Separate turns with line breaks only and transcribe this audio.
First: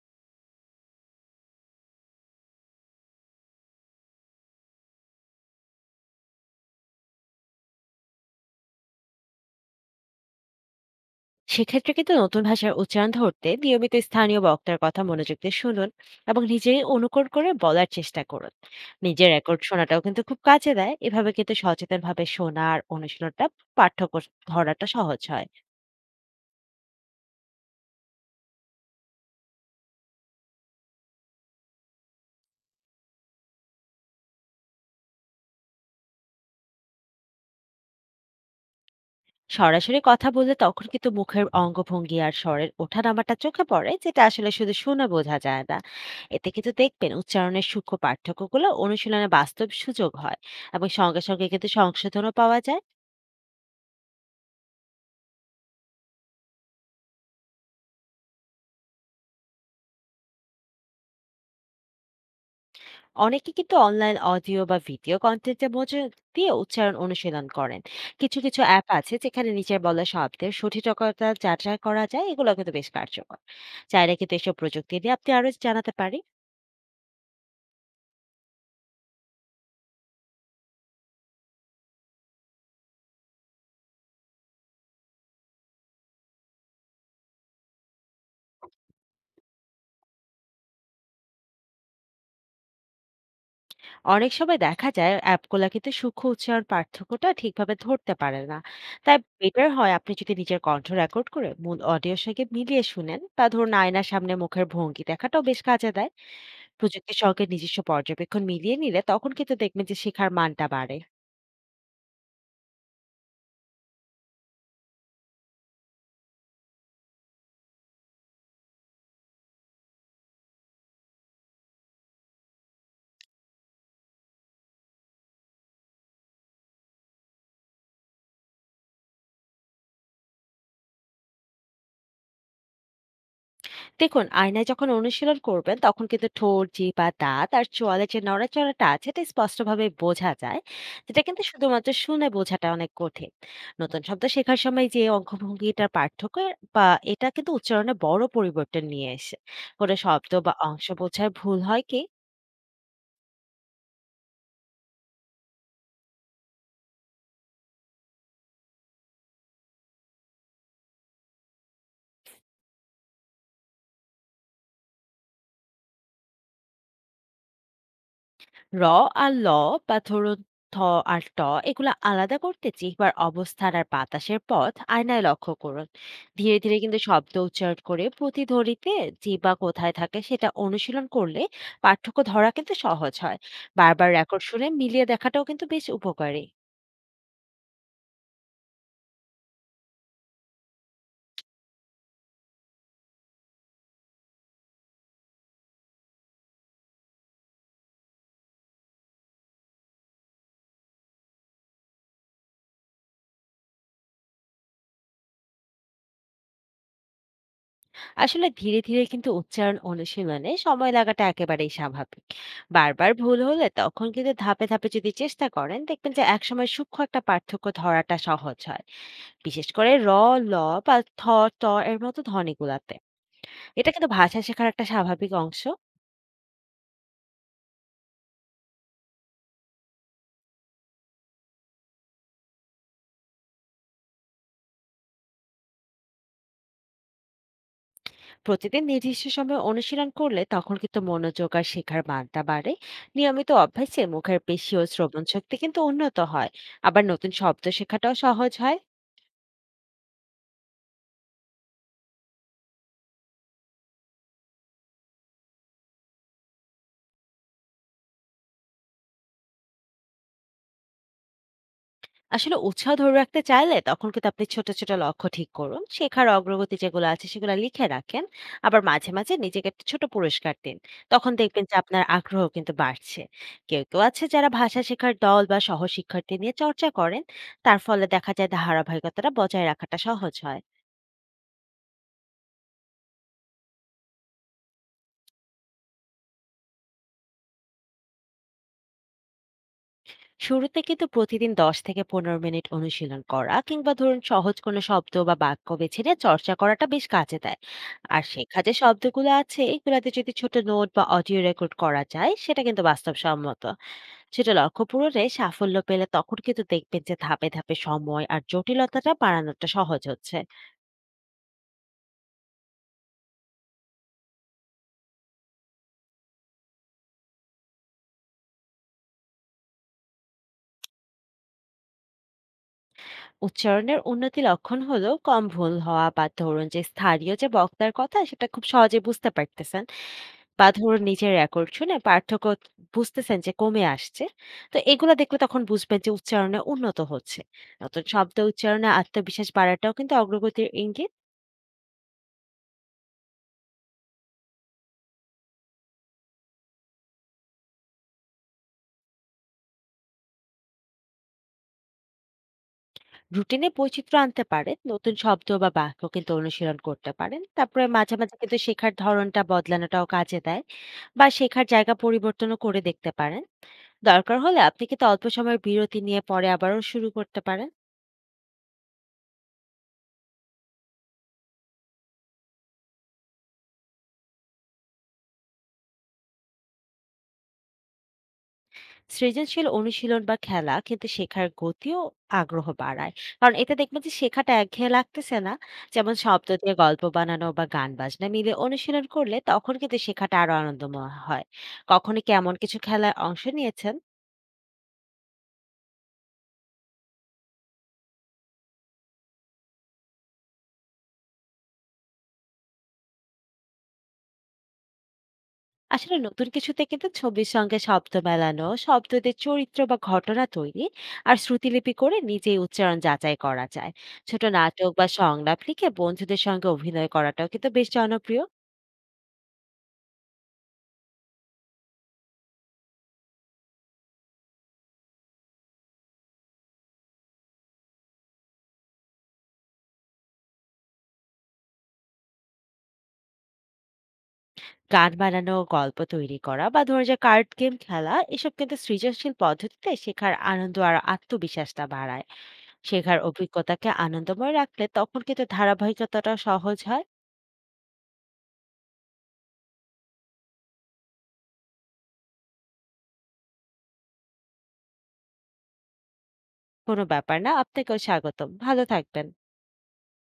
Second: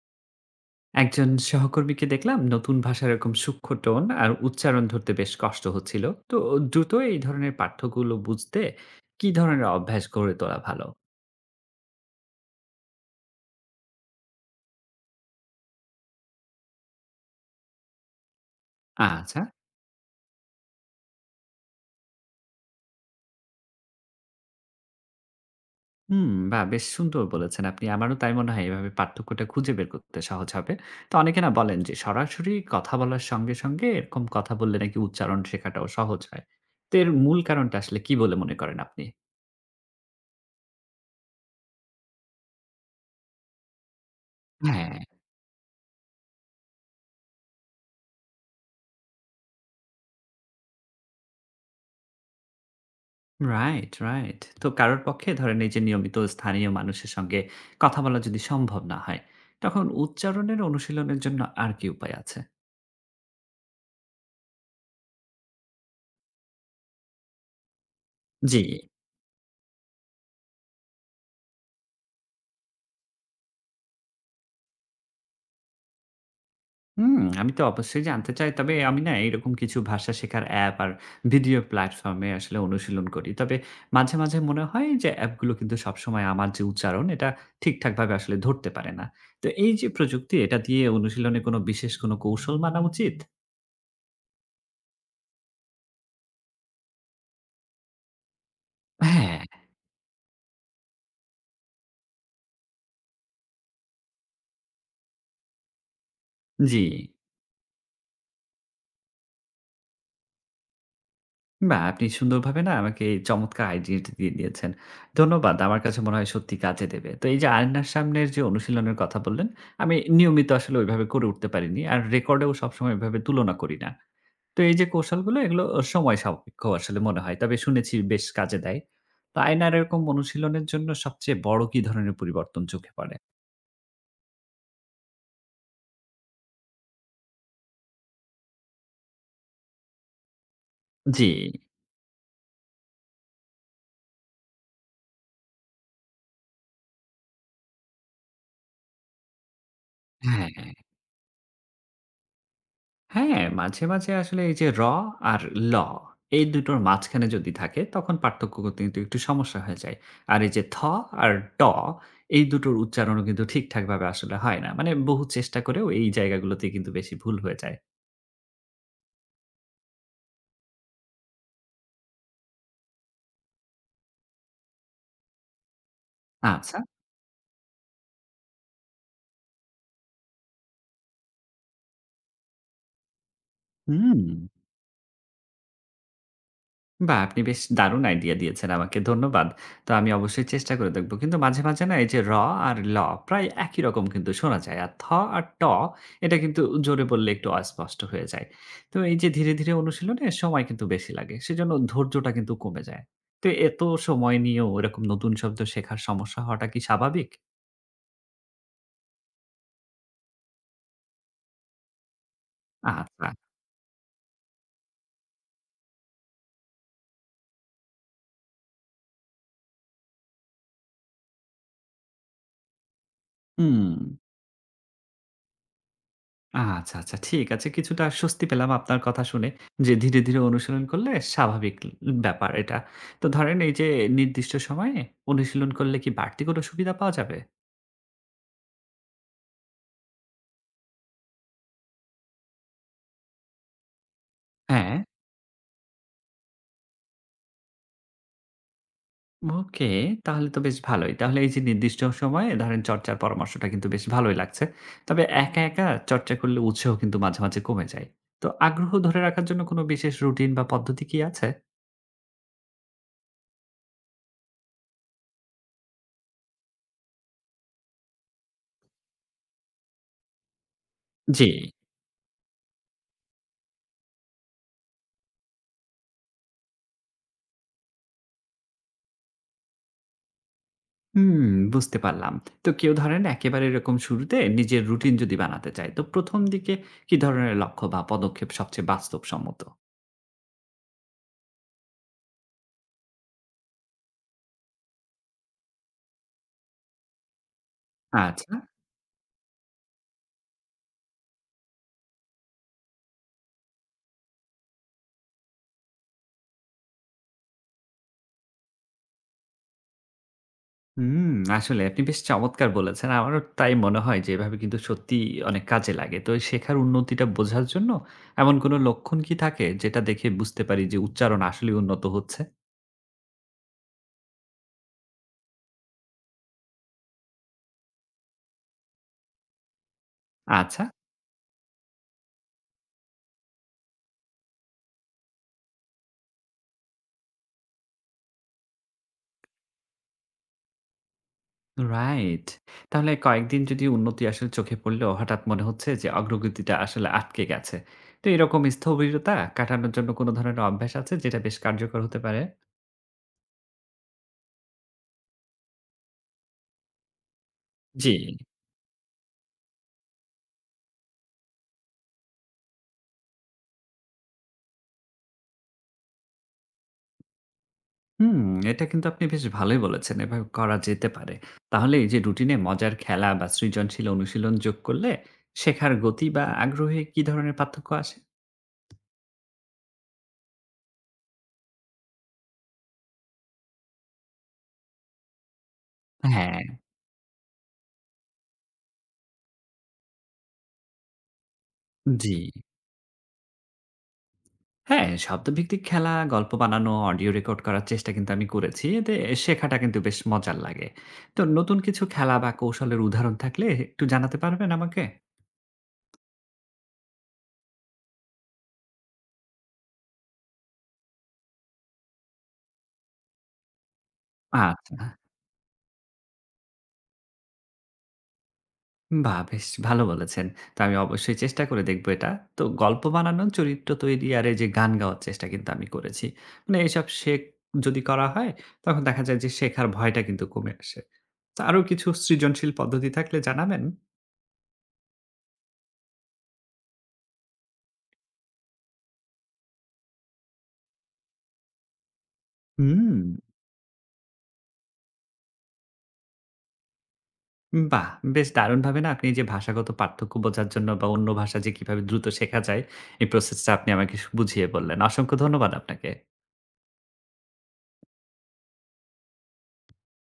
একজন সহকর্মীকে দেখলাম নতুন ভাষার এরকম সূক্ষ্ম টোন আর উচ্চারণ ধরতে বেশ কষ্ট হচ্ছিল। তো দ্রুত এই ধরনের পাঠ্যগুলো বুঝতে কি ধরনের অভ্যাস গড়ে তোলা ভালো?
সেক্ষেত্রে কিন্তু নতুন ভাষার উচ্চারণ ধরতে নিয়মিত স্থানীয় বক্তার কথা মনোযোগ দিয়ে শুনুন এবং নিজে অনুকরণ করে বলার চেষ্টা করুন। নিজের
আচ্ছা।
রেকর্ড শোনাটাও কিন্তু খুব কাজে দেয়। এভাবে কিন্তু সচেতনভাবে শোনা আর অনুশীলনটা পার্থক্য ধরাটা সহজ হয়।
হুম, বা বেশ সুন্দর বলেছেন আপনি, আমারও তাই মনে হয়, এভাবে পার্থক্যটা খুঁজে বের করতে সহজ হবে। তো অনেকে না বলেন যে সরাসরি কথা বলার সঙ্গে সঙ্গে এরকম কথা বললে নাকি উচ্চারণ শেখাটাও সহজ হয়। তো এর মূল কারণটা আসলে কি বলে মনে করেন আপনি?
সরাসরি কথা বললে তখন কিন্তু মুখের অঙ্গভঙ্গি আর স্বরের ওঠানামাটা চোখে পড়ে, যেটা আসলে শুধু
হ্যাঁ।
শুনে বোঝা যায় না। এতে কিন্তু দেখবেন উচ্চারণের সূক্ষ্ম পার্থক্যগুলো অনুশীলনে বাস্তব সুযোগ হয় এবং সঙ্গে সঙ্গে কিন্তু সংশোধনও পাওয়া যায়।
Right, right. তো কারোর পক্ষে ধরেন এই যে নিয়মিত স্থানীয় মানুষের সঙ্গে কথা বলা যদি সম্ভব না হয়, তখন উচ্চারণের অনুশীলনের জন্য আর কি উপায় আছে?
অনেকে কিন্তু অনলাইন অডিও বা ভিডিও কন্টেন্টের মধ্যে দিয়ে উচ্চারণ অনুশীলন করেন। কিছু
জি।
কিছু অ্যাপ আছে যেখানে নিচের বলা শব্দের সঠিকতা যাচাই করা যায়, এগুলো কিন্তু বেশ কার্যকর। চাইলে কিন্তু এসব প্রযুক্তি নিয়ে আপনি আরো জানাতে পারি।
হুম, আমি তো অবশ্যই জানতে চাই। তবে আমি না এরকম কিছু ভাষা শেখার অ্যাপ আর ভিডিও প্ল্যাটফর্মে আসলে অনুশীলন করি। তবে মাঝে, মাঝে মনে হয় যে অ্যাপগুলো কিন্তু সবসময় আমার যে উচ্চারণ এটা ঠিকঠাকভাবে আসলে ধরতে পারে না। তো এই যে প্রযুক্তি এটা দিয়ে অনুশীলনে কোনো বিশেষ কৌশল মানা উচিত?
অনেক সময় দেখা যায় অ্যাপগুলো কিন্তু সূক্ষ্ম উচ্চারণ পার্থক্যটা ঠিকভাবে ধরতে পারে না। তাই
হ্যাঁ।
বেটার হয় আপনি যদি নিজের কণ্ঠ রেকর্ড করে মূল অডিওর সঙ্গে মিলিয়ে শুনেন, বা ধরুন আয়নার সামনে মুখের ভঙ্গি দেখাটাও বেশ কাজে দেয়।
জি।
প্রযুক্তির সঙ্গে নিজস্ব পর্যবেক্ষণ মিলিয়ে নিলে তখন কিন্তু দেখবেন যে শেখার মানটা বাড়ে।
বাহ! আপনি সুন্দরভাবে না আমাকে এই চমৎকার আইডিয়াটি দিয়ে দিয়েছেন। ধন্যবাদ। আমার কাছে মনে হয় সত্যি কাজে দেবে। তো এই যে আয়নার সামনের যে অনুশীলনের কথা বললেন, আমি নিয়মিত আসলে ওইভাবে করে উঠতে পারিনি। আর রেকর্ডেও সবসময় ওইভাবে তুলনা করি না। তো এই যে কৌশলগুলো এগুলো সময় সাপেক্ষ আসলে মনে হয়। তবে শুনেছি বেশ কাজে দেয়। তো আয়নার এরকম অনুশীলনের জন্য সবচেয়ে বড় কি ধরনের পরিবর্তন চোখে পড়ে?
দেখুন, আয়নায় যখন অনুশীলন করবেন তখন কিন্তু ঠোঁট, জিভ বা দাঁত আর চোয়ালে যে নড়াচড়াটা আছে এটা স্পষ্টভাবে বোঝা যায়, যেটা
জি।
কিন্তু শুধুমাত্র শুনে বোঝাটা অনেক কঠিন। নতুন শব্দ শেখার সময় যে অঙ্গভঙ্গিটার পার্থক্য বা এটা কিন্তু উচ্চারণে বড় পরিবর্তন নিয়ে এসে কোনো শব্দ
হ্যাঁ।
বা অংশ বোঝায় ভুল হয় কি।
হ্যাঁ, মাঝে, মাঝে আসলে এই যে র আর ল এই দুটোর মাঝখানে যদি থাকে তখন পার্থক্য করতে কিন্তু একটু সমস্যা হয়ে যায়। আর এই যে থ আর ট এই দুটোর উচ্চারণও কিন্তু ঠিকঠাকভাবে আসলে হয় না। মানে বহু চেষ্টা করেও এই জায়গাগুলোতে কিন্তু বেশি ভুল হয়ে যায়।
র আর ল বা ধরুন থ আর ট, এগুলো আলাদা করতে জিহ্বার অবস্থান আর বাতাসের পথ আয়নায় লক্ষ্য করুন। ধীরে
আচ্ছা।
ধীরে কিন্তু শব্দ উচ্চারণ করে প্রতিধ্বনিতে জিহ্বা কোথায় থাকে সেটা অনুশীলন করলে পার্থক্য ধরা কিন্তু সহজ হয়। বারবার
হুম।
রেকর্ড শুনে মিলিয়ে দেখাটাও কিন্তু বেশ উপকারী।
বাহ! আপনি বেশ দারুণ আইডিয়া দিয়েছেন আমাকে। ধন্যবাদ। তো আমি অবশ্যই চেষ্টা করে দেখব। কিন্তু মাঝে, মাঝে না এই যে র আর ল প্রায় একই রকম কিন্তু শোনা যায়। আর থ আর ট এটা কিন্তু জোরে বললে একটু অস্পষ্ট হয়ে যায়। তো এই যে ধীরে, ধীরে অনুশীলনে সময় কিন্তু বেশি লাগে। সেজন্য ধৈর্যটা কিন্তু কমে যায়। তো এত সময় নিয়েও এরকম নতুন শব্দ শেখার সমস্যা হওয়াটা কি স্বাভাবিক?
আসলে ধীরে ধীরে কিন্তু উচ্চারণ অনুশীলনে সময় লাগাটা একেবারেই স্বাভাবিক। বারবার
আচ্ছা।
ভুল হলে তখন কিন্তু ধাপে ধাপে যদি চেষ্টা করেন, দেখবেন যে একসময় সূক্ষ্ম একটা পার্থক্য ধরাটা সহজ হয়, বিশেষ করে র, ল বা থ, ট এর মতো ধ্বনিগুলাতে। এটা
হুম।
কিন্তু ভাষা শেখার একটা স্বাভাবিক অংশ।
আচ্ছা, আচ্ছা। ঠিক আছে। কিছুটা স্বস্তি পেলাম আপনার কথা শুনে যে ধীরে, ধীরে অনুশীলন করলে স্বাভাবিক ল ব্যাপার এটা। তো ধরেন এই যে নির্দিষ্ট সময়ে অনুশীলন করলে কি বাড়তি কোনো সুবিধা পাওয়া যাবে?
প্রতিদিন নির্দিষ্ট সময়ে অনুশীলন করলে তখন কিন্তু মনোযোগ আর শেখার মানটা বাড়ে। নিয়মিত অভ্যাসে মুখের পেশি ও
হ্যাঁ।
শ্রবণ শক্তি কিন্তু উন্নত হয়। আবার নতুন শব্দ শেখাটাও সহজ হয়।
ওকে। তাহলে তো বেশ ভালোই। তাহলে এই যে নির্দিষ্ট সময়ে ধরেন চর্চার পরামর্শটা কিন্তু বেশ ভালোই লাগছে। তবে একা, একা চর্চা করলে উৎসাহ কিন্তু মাঝে, মাঝে কমে যায়। তো আগ্রহ ধরে রাখার জন্য কোনো বিশেষ রুটিন বা পদ্ধতি কি আছে?
আসলে উৎসাহ ধরে রাখতে চাইলে তখন কিন্তু আপনি ছোট ছোট লক্ষ্য ঠিক করুন, শেখার অগ্রগতি যেগুলো আছে সেগুলো লিখে রাখেন। আবার মাঝে মাঝে নিজেকে একটা ছোট পুরস্কার দিন, তখন
জি।
দেখবেন যে আপনার আগ্রহ কিন্তু বাড়ছে। কেউ কেউ আছে যারা ভাষা শেখার দল বা সহশিক্ষার্থী নিয়ে চর্চা করেন, তার ফলে দেখা যায় ধারাবাহিকতাটা বজায় রাখাটা সহজ হয়।
হুম, বুঝতে পারলাম। তো কেউ ধরেন একেবারে এরকম শুরুতে নিজের রুটিন যদি বানাতে চায়, তো ১ম দিকে কি ধরনের লক্ষ্য বা পদক্ষেপ সবচেয়ে বাস্তবসম্মত?
শুরুতে কিন্তু প্রতিদিন 10 থেকে 15 মিনিট অনুশীলন করা কিংবা ধরুন সহজ কোনো শব্দ বা বাক্য বেছে নিয়ে চর্চা করাটা বেশ কাজে দেয়। আর
আচ্ছা।
শেখা যে শব্দগুলো আছে এগুলাতে যদি ছোট নোট বা অডিও রেকর্ড করা যায় সেটা কিন্তু বাস্তবসম্মত। সেটা লক্ষ্য পূরণে সাফল্য পেলে তখন কিন্তু দেখবেন যে ধাপে ধাপে সময় আর জটিলতাটা বাড়ানোটা সহজ হচ্ছে।
হুম, আসলে আপনি বেশ চমৎকার বলেছেন। আমারও তাই মনে হয় যে এভাবে কিন্তু সত্যিই অনেক কাজে লাগে। তো এই শেখার উন্নতিটা বোঝার জন্য এমন কোনো লক্ষণ কি থাকে যেটা দেখে বুঝতে পারি যে উচ্চারণ আসলেই উন্নত হচ্ছে?
উচ্চারণের উন্নতি লক্ষণ হলো কম ভুল হওয়া, বা ধরুন যে স্থানীয় যে বক্তার কথা সেটা খুব সহজে বুঝতে পারতেছেন, বা
আচ্ছা।
ধরুন নিজের রেকর্ড শুনে পার্থক্য বুঝতেছেন যে কমে আসছে। তো এগুলো দেখলে তখন বুঝবেন যে উচ্চারণে উন্নত হচ্ছে। নতুন শব্দ উচ্চারণে আত্মবিশ্বাস বাড়াটাও কিন্তু অগ্রগতির ইঙ্গিত।
রাইট। তাহলে কয়েকদিন যদি উন্নতি আসলে চোখে পড়লেও হঠাৎ মনে হচ্ছে যে অগ্রগতিটা আসলে আটকে গেছে। তো এরকম স্থবিরতা কাটানোর জন্য কোন ধরনের অভ্যাস আছে যেটা বেশ কার্যকর হতে পারে?
রুটিনে বৈচিত্র্য আনতে পারেন, নতুন শব্দ বা বাক্য কিন্তু অনুশীলন করতে পারেন, তারপরে
জি।
মাঝে মাঝে কিন্তু শেখার ধরনটা বদলানোটাও কাজে দেয়। বা শেখার জায়গা পরিবর্তনও করে দেখতে পারেন। দরকার হলে আপনি কিন্তু অল্প সময়ের বিরতি নিয়ে পরে আবারও শুরু করতে পারেন।
হুম, এটা কিন্তু আপনি বেশ ভালোই বলেছেন। এভাবে করা যেতে পারে। তাহলে এই যে রুটিনে মজার খেলা বা সৃজনশীল অনুশীলন যোগ করলে শেখার গতি বা আগ্রহে কি ধরনের পার্থক্য আসে?
সৃজনশীল অনুশীলন বা খেলা কিন্তু শেখার গতি ও আগ্রহ বাড়ায়, কারণ এতে দেখবেন যে শেখাটা একঘেয়ে লাগতেছে না। যেমন শব্দ
হ্যাঁ।
দিয়ে গল্প বানানো বা গান বাজনা মিলে অনুশীলন করলে তখন কিন্তু শেখাটা আরো আনন্দময় হয়। কখনো কি
জি।
এমন কিছু খেলায় অংশ নিয়েছেন?
হ্যাঁ, শব্দভিত্তিক খেলা, গল্প বানানো, অডিও রেকর্ড করার চেষ্টা কিন্তু আমি করেছি। এতে শেখাটা কিন্তু বেশ মজার লাগে। তো নতুন কিছু খেলা বা কৌশলের উদাহরণ থাকলে একটু জানাতে পারবেন আমাকে?
আসলে নতুন কিছুতে কিন্তু ছবির সঙ্গে শব্দ মেলানো, শব্দ দিয়ে চরিত্র বা ঘটনা তৈরি আর শ্রুতিলিপি করে নিজেই উচ্চারণ যাচাই করা যায়। ছোট নাটক
আচ্ছা।
বা সংলাপ লিখে বন্ধুদের সঙ্গে অভিনয় করাটাও কিন্তু বেশ জনপ্রিয়।
বাহ! বেশ ভালো বলেছেন। তো আমি অবশ্যই চেষ্টা করে দেখব এটা। তো গল্প বানানো, চরিত্র তৈরি আর এই যে গান গাওয়ার চেষ্টা কিন্তু আমি করেছি। মানে এসব শেখ যদি করা হয় তখন দেখা যায় যে শেখার ভয়টা কিন্তু কমে আসে। তো আরো কিছু সৃজনশীল পদ্ধতি থাকলে জানাবেন?
গান বানানো, গল্প তৈরি করা বা ধরুন যে কার্ড গেম খেলা, এসব কিন্তু সৃজনশীল পদ্ধতিতে শেখার আনন্দ আর আত্মবিশ্বাসটা বাড়ায়।
হুম।
শেখার অভিজ্ঞতাকে আনন্দময় রাখলে তখন কিন্তু ধারাবাহিকতাটা সহজ হয়।
বাহ! বেশ দারুণভাবে না আপনি যে ভাষাগত পার্থক্য বোঝার জন্য বা অন্য ভাষা যে কিভাবে দ্রুত শেখা যায়, এই প্রসেসটা আপনি আমাকে সু বুঝিয়ে বললেন। অসংখ্য ধন্যবাদ আপনাকে।
কোনো ব্যাপার না, আপনাকেও স্বাগতম। ভালো থাকবেন।